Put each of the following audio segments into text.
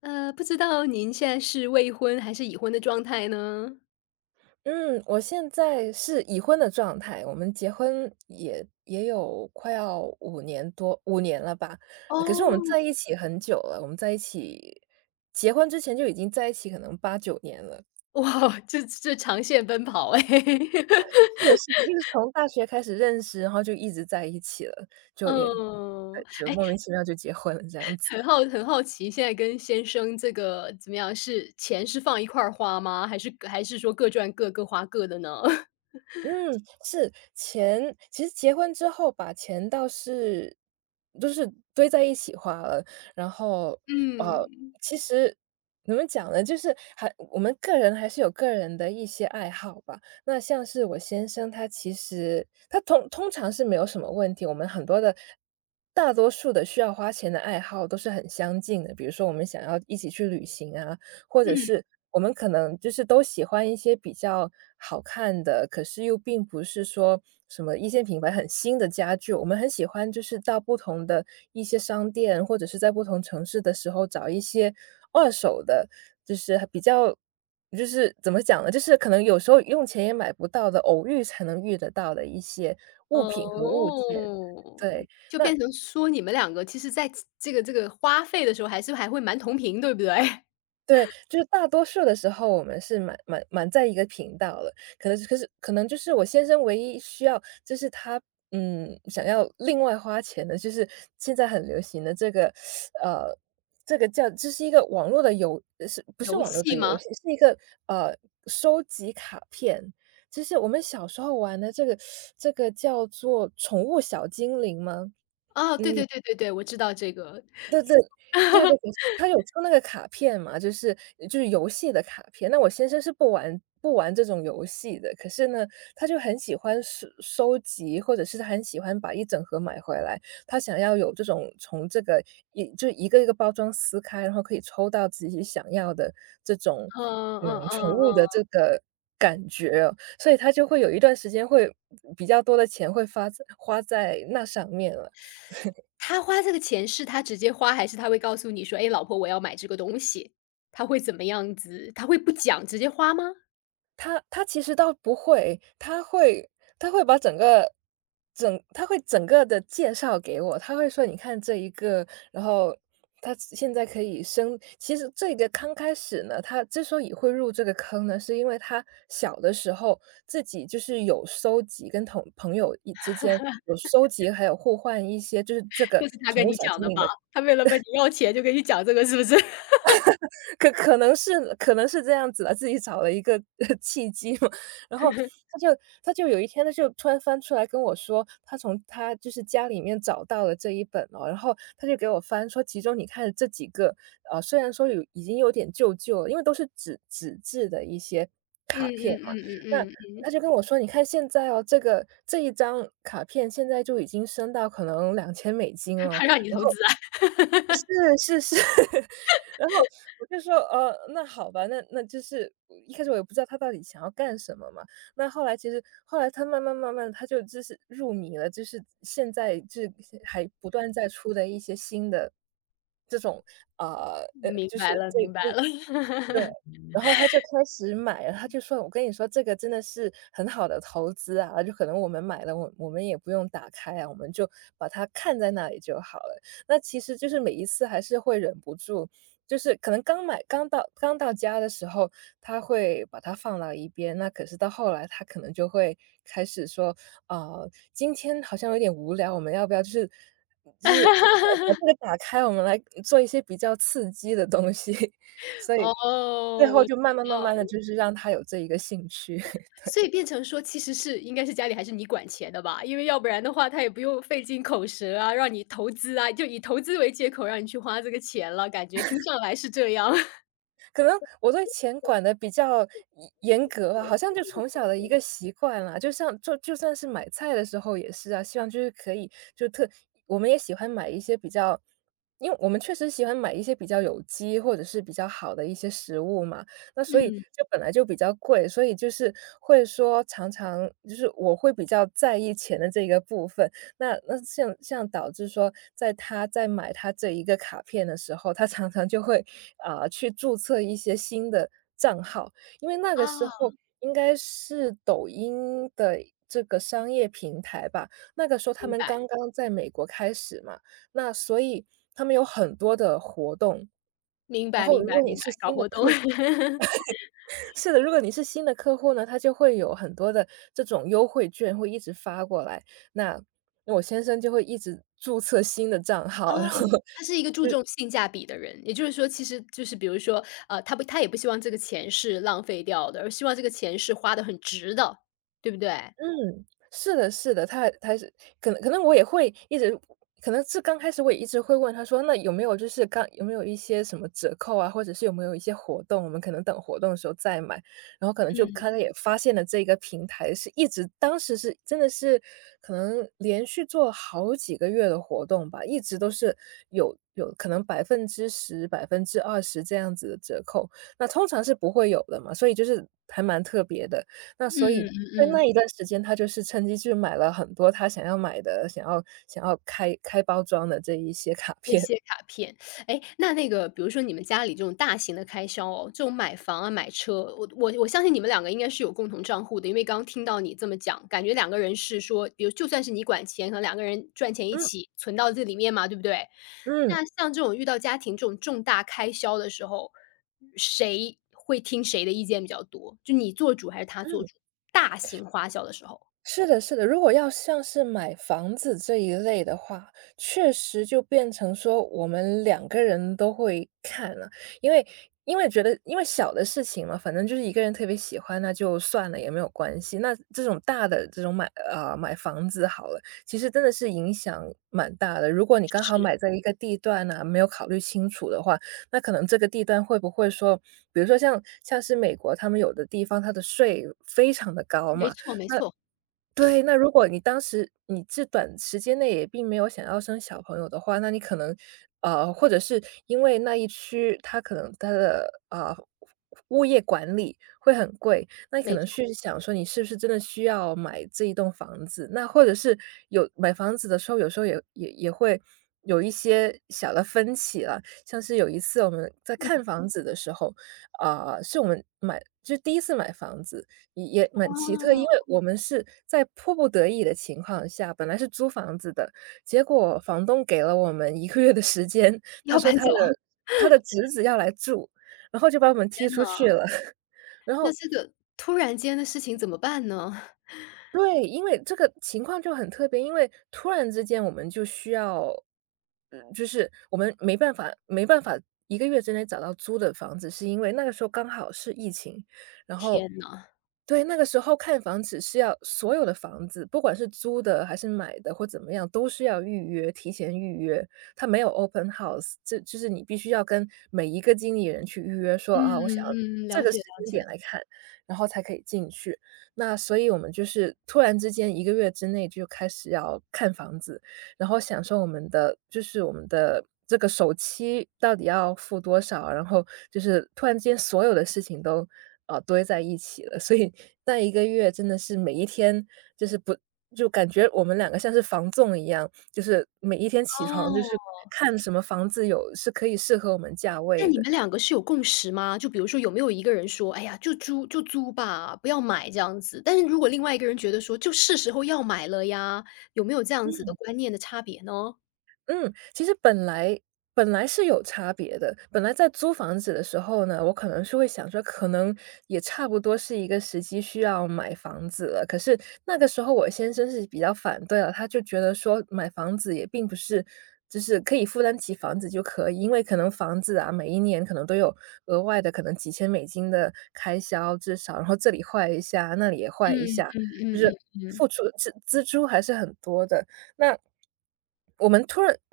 不知道您现在是未婚还是已婚的状态呢？嗯，我现在是已婚的状态，我们结婚也有快要五年了吧。哦。可是我们 在一起很久了，我们在一起结婚之前就已经在一起可能8、9年了。哇，这长线奔跑哎。是的是的，就是从大学开始认识，然后就一直在一起了，就也嗯，对，就哎，莫名其妙就结婚了这样子。很好奇，现在跟先生这个怎么样？是钱是放一块儿花吗？还是说各赚各，各花各的呢？嗯，是，钱其实结婚之后把钱倒是就是堆在一起花了，然后，呃，嗯，其实怎么讲呢，就是我们个人还是有个人的一些爱好吧。那像是我先生，他其实通常是没有什么问题，我们很多的大多数的需要花钱的爱好都是很相近的，比如说我们想要一起去旅行啊，或者嗯。是我们可能就是都喜欢一些比较好看的，可是又并不是说什么一线品牌很新的家具，我们很喜欢就是到不同的一些商店，或者是在不同城市的时候找一些二手的，就是比较就是怎么讲呢？就是可能有时候用钱也买不到的，偶遇才能遇得到的一些物品和物件。哦，对，就那变成说你们两个其实在这个花费的时候还会蛮同频，对不对？对，就是大多数的时候，我们是蛮在一个频道了，可是可能就是我先生唯一需要，就是他想要另外花钱的，就是现在很流行的这个呃这个叫这是一个网络的是不是游网络戏的游吗？戏？是一个呃收集卡片，就是我们小时候玩的这个叫做宠物小精灵吗？哦，嗯。对对对对对，我知道这个。对对，对对，可是他有抽那个卡片嘛，就是游戏的卡片。那我先生是不玩这种游戏的，可是呢，他就很喜欢收集，或者是他很喜欢把一整盒买回来。他想要有这种从这个就一个一个包装撕开，然后可以抽到自己想要的这种嗯嗯宠嗯物的这嗯。个感觉哦，所以他就会有一段时间会比较多的钱会花在那上面了。他花这个钱是他直接花，还是他会告诉你说：“哎，老婆，我要买这个东西。”他会怎么样子？他会不讲，直接花吗？他其实倒不会，他会把整个他会整个的介绍给我，他会说："你看这一个，然后他现在可以生"其实这个刚开始呢，他之所以会入这个坑呢，是因为他小的时候自己就是有收集，跟朋友之间有收集，还有互换一些就是这个这是他宠跟物你小讲精的灵吧？的。他为了问你要钱就跟你讲这个是不是？可能是这样子了，自己找了一个 契机嘛。然后他就他就有一天，他就突然翻出来跟我说，他从他就是家里面找到了这一本哦，然后他就给我翻说，其中你看这几个，虽然说已经有点旧旧了，因为都是纸质的一些嗯卡片嗯嘛，嗯那。嗯嗯嗯，他 就跟我说："你看现在哦，这一张卡片现在就已经升到可能$2000他了。他让 你投资啊？是是是，然后我就说，那好吧，那就是一开始我也不知道他到底想要干什么嘛。那后来其实后来他慢慢慢慢就是入迷了，就是现在就是还不断在出的一些新的这种呃明就是白了这明白这了。对，然后他就开始买了，他就说："我跟你说，这个真的是很好的投资啊，就可能我们买了，我们也不用打开啊，我们就把它看在那里就好了。"那其实就是每一次还是会忍不住，就是可能刚到家的时候，他会把它放到一边，那可是到后来他可能就会开始说："啊，今天好像有点无聊，我们要不要就是把把这个 打开，我们来做一些比较刺激的东西。所以最哦，后我知就慢慢慢慢的道。就是让他有这一个兴趣。所以变成说其实是应该是家里还是你管钱的吧？因为要不然的话，他也不用费尽口舌啊，让你投资啊，就以投资为借口让你去花这个钱了，感觉听上来是这样。可能我对钱管的比较严格吧，好像就从小的一个习惯啦，就像就就算是买菜的时候也是啊，希望就是可以就特我们也喜欢买一些比较因为我们确实喜欢买一些比较有机或者是比较好的一些食物嘛，那所以嗯，就本来就比较贵，所以就是会说常常就是我会比较在意钱的这个部分，那像导致说，在买他这一个卡片的时候，他常常就会，啊，去注册一些新的账号。因为那个时啊，候应该是抖音的这个商业平台吧，那个时候他明们白，刚刚在美国开始嘛，那所以他们有很多的活动。明然白，后明如白，果你明白，是搞新的活客动。是的，如果你是新的客户呢，他就会有很多的这种优惠券会一直发过来。那那我先生就会一直注册新的账号，然哦，后他是一个注重性价比的人，也就是说，其实就是比如说，他也不希望这个钱是浪费掉的，而希望这个钱是花的很值的，对不对？嗯嗯，是的，是的，他是可能我也会一直，可能是刚开始我也一直会问他说，那有没有就是刚有没有一些什么折扣啊，或者是有没有一些活动，我们可能等活动的时候再买。然后可能他也发现了这个平台是当时是真的是可能连续做好几个月的活动吧，一直都是有可能10%、20%这样子的折扣，那通常是不会有的嘛，所以就是还蛮特别的。那所以在嗯。那一段时间，他就是趁机去买了很多他想要买的、想要开包装的这一些卡那片。些卡片，哎，那那个比如说你们家里这种大型的开销哦，这种买房啊、买车，我相信你们两个应该是有共同账户的，因为刚刚听到你这么讲，感觉两个人是说，比如就算是你管钱，可能两个人赚钱一嗯起存到这里面嘛，对不对？嗯那像这种遇到家庭这种重大开销的时候，谁会听谁的意见比较多？就你做主还是他做嗯。主？大型花销的时候，是的，是的。如果要像是买房子这一类的话，确实就变成说我们两个人都会看了，因为因为小的事情嘛，反正就是一个人特别喜欢，那就算了，也没有关系。那这种大的买房子好了，其实真的是影响蛮大的。如果你刚好是，买在一个地段呢、没有考虑清楚的话，那可能这个地段会不会说，比如说像是美国，他们有的地方它的税非常的高没嘛，错没错对，那如果你这短时间内也并没有想要生小朋友的话，那你可能，或者是因为那一区它可能它的物业管理会很贵，那你可没能错，去想说你是不是真的需要买这一栋房子？那或者是有买房子的时候，有时候也会有一些小的分歧了。像是有一次我们在看嗯，房子的时候，啊、是我们第一次买房子，也蛮奇特，因为哦，我们是在迫不得已的情况下，本来是租房子的，结果房东给了我们一个月的时间，他要说搬他的走，他的侄子要来住，然后就把我们踢天出呐。去了。然那后这个突然间的事情怎么办呢？对，因为这个情况就很特别，因为突然之间我们就需要，嗯，就是我们没办法一个月之内找到租的房子，是因为那个时候刚好是疫情，然后天呐，对，那个时候看房子是要所有的房子，不管是租的还是买的或怎么样，都是要预约，提前预约，它没有 open house，这就是你必须要跟每一个经理人去预约说，啊，我想要嗯嗯，这了个解时了间解。点来看，然后才可以进去。那所以我们就是突然之间一个月之内就开始要看房子，然后享受我们的这个首期到底要付多少，然后就是突然之间所有的事情都，堆在一起了。所以那一个月真的是每一天就是不就感觉我们两个像是房纵一样，就是每一天起床就是哦，看什么房子有是可以适合我们价那位你的。们两个是有共识吗？就比如说有没有一个人说：“哎呀，就租吧，不要买这样子。”但是如果另外一个人觉得说：“就是时候要买了呀。”有没有这样子的观念的差别呢？嗯，其实本来是有差别的。本来在租房子的时候呢，我可能是会想说，可能也差不多是一个时机需要买房子了。可是那个时候我先生是比较反对了，他就觉得说买房子也并不是就是可以负担起房子就可以，因为可能房子啊，每一年可能都有额外的可能几千美金的开销，至少，然后这里坏一下，那里也坏一嗯下，嗯嗯就是嗯嗯，付出支出还是很多的。那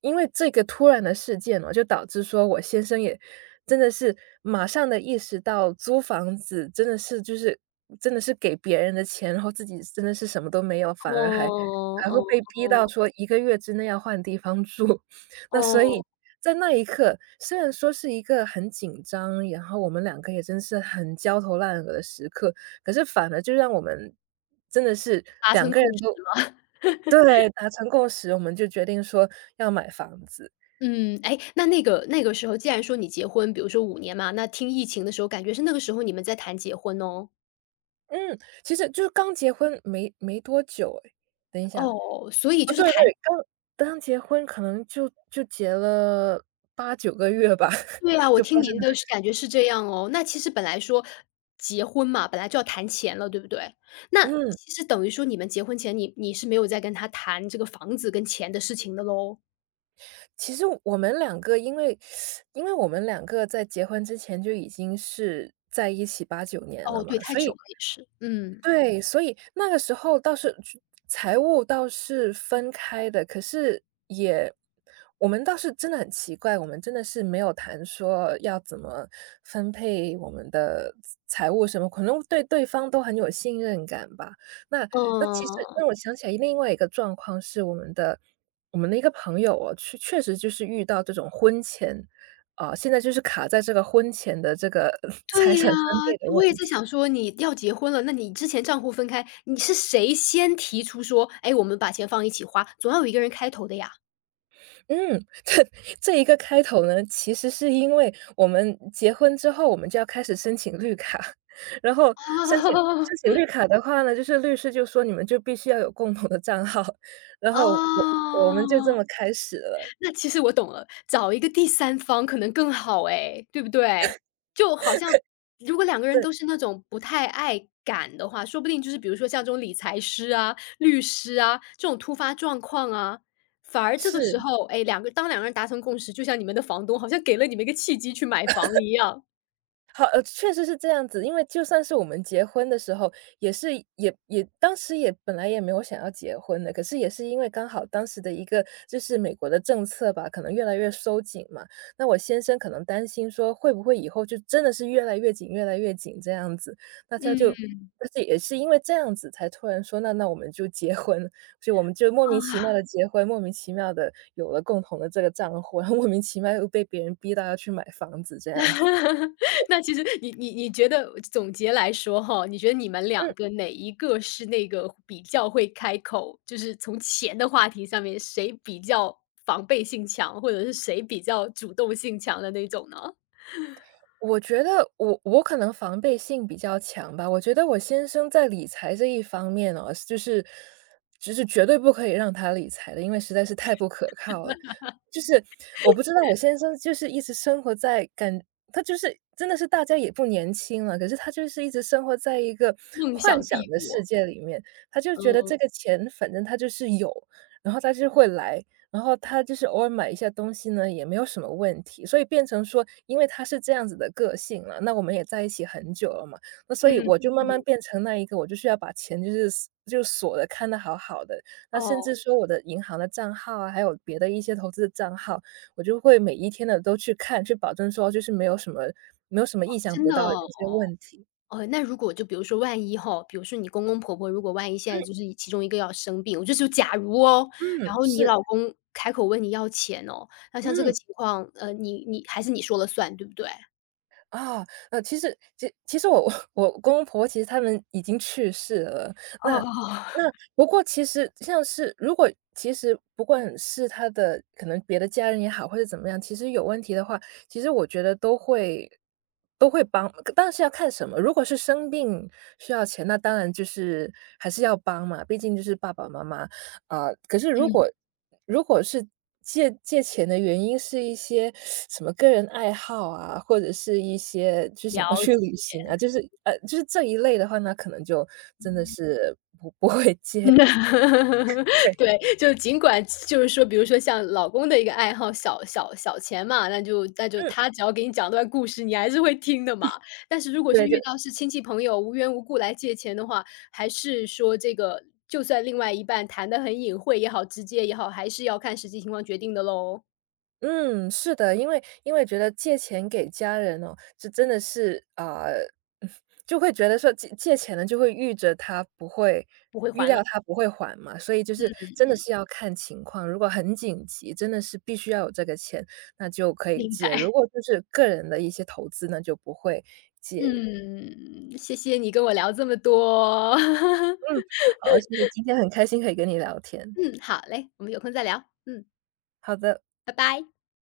因为这个突然的事件嘛，就导致说我先生也真的是马上的意识到租房子真的是给别人的钱，然后自己真的是什么都没有，反而还哦还会哦被逼到说一个月之内要换地方住。那所哦，以在那一刻，虽然说是一个很紧张，然后我们两个也真是很焦头烂额的时刻，可是反而就让我们真的是达两成个人共识都了。对，达成共识，我们就决定说要买房子。嗯，哎，那个时候，既然说你结婚，比如说五年嘛，那听疫情的时候，感觉是那个时候你们在谈结婚哦？嗯，其实就是刚结婚没多久哎，等一下，哦，所以啊，就是对谈对，刚刚结婚可能就结了八九个月吧，对啊，我就发听生您了这的个是事。感觉是这样哦。那其实本来说结婚嘛，本来就要谈钱了，对不对？那嗯，其实等于说你们结婚前，你是没有在跟他谈这个房子跟钱的事情的喽？其实我们两个因为我们两个在结婚之前就已经是在一起八九年了哦，嘛，对，太所久以了也是，嗯。对，所以那个时候倒是财务倒是分开的，可是也我们倒是真的很奇怪，我们真的是没有谈说要怎么分配我们的财务什么，可能对对方都很有信任感吧。那那其实嗯，让我想起来另外一个状况是我们的一个朋友哦，确实就是遇到这种婚前啊，现在就是卡在这个婚前的这个 财对产呀，分配的就我也问在题。想说你要结婚了，那你之前账户分开，你是谁先提出说，哎，我们把钱放一起花，总要有一个人开头的呀。嗯，这这一个开头呢，其实是因为我们结婚之后，我们就要开始申请绿卡，然后申请 绿卡的话呢，就是律师就说你们就必须要有共同的账号，然啊后我们就这哦。么开始了，那其实我懂了，找一个第三方可能更好哎，对不对？就好像如果两个人对，都是那种不太爱赶的话，说不定就是比如说像这种理财师啊、律师啊，这种突发状况啊，反而这个是。时候，哎，当两个人达成共识，就像你们的房东好像给了你们一个契机去买房一样。好，确实是这样子，因为就算是我们结婚的时候，也是当时也本来也没有想要结婚的，可是也是因为刚好当时的一个就是美国的政策吧，可能越来越收紧嘛。那我先生可能担心说，会不会以后就真的是越来越紧、越来越紧这样子？那他就嗯，但是也是因为这样子，才突然说，那那我们就结婚，所以我们就莫名其啊。妙的结婚，莫名其妙的有了共同的这个账户，然后莫名其妙又被别人逼到要去买房子这样子。那其实你觉得总结来说哈，你觉得你们两嗯。个哪一个是那个比较会开口，就是从钱的话题上面谁比较防备性强，或者是谁比较主动性强的那种呢？我觉得我可能防备性比较强吧，我觉得我先生在理财这一方面哦，就是绝对不可以让他理财的，因为实在是太不可靠了。就是我不知道我先生就是一直生活在感，他就是真的是大家也不年轻了，可是他就是一直生活在一个梦幻想想帝的世国，界里面，他就觉得嗯，这个钱反正他就是有，然后他就会来，然后他就是偶尔买一下东西呢，也没有什么问题，所以变成说，因为他是这样子的个性了，那我们也在一起很久了嘛，那所以嗯，我就慢慢变成那一个，我就是要把钱就是锁的看的好好的，那甚哦，至说我的银行的账号啊，还有别的一些投资的账号，我就会每一天的都去看，去保证说就是没有什么意想真不的到的哦。一些问题。哦，那如果就比如说万一哈，比如说你公公婆婆如果万一现在就是一其中一个要生病，我就说假如哦，然嗯，后你是，老公开口问你要钱哦，那像这个嗯。情况，你你还是你说了算，对不对？啊，其实我公公婆婆其实他们已经去世了，那哦，不过其实像是如果其实不管是他的可能别的家人也好，或者怎么样，其实有问题的话，其实我觉得都会帮，但是要看什么。如果是生病需要钱，那当然就是还是要帮嘛，毕竟就是爸爸妈妈。啊，可是如果是借钱的原因是一些什么个人爱好啊，或者是一些就了想要去解。旅行啊，就是就是这一类的话，那可能就真的是不会借。对，对，就尽管就是说，比如说像老公的一个爱好，小钱嘛，那就嗯，他只要给你讲段故事，你还是会听的嘛。但是如果对，是遇到是亲戚朋友无缘无故来借钱的话，还是说这个就算另外一半谈的很隐晦也好，直接也好，还是要看实际情况决定的喽，是的，因为觉得借钱给家人哦，这真的是啊、就会觉得说借钱呢，就会预着他不会不会预还了。料他不会还嘛，所以就是真的是要看情况，如果很紧急，真的是必须要有这个钱，那就可以明借；白，如果 就是个人的一些投资那就不会借。嗯，谢谢你跟我聊这么多。嗯，好，谢谢，今天很开心可以跟你聊天，嗯，好嘞，我们有空再聊，嗯，好的。拜拜。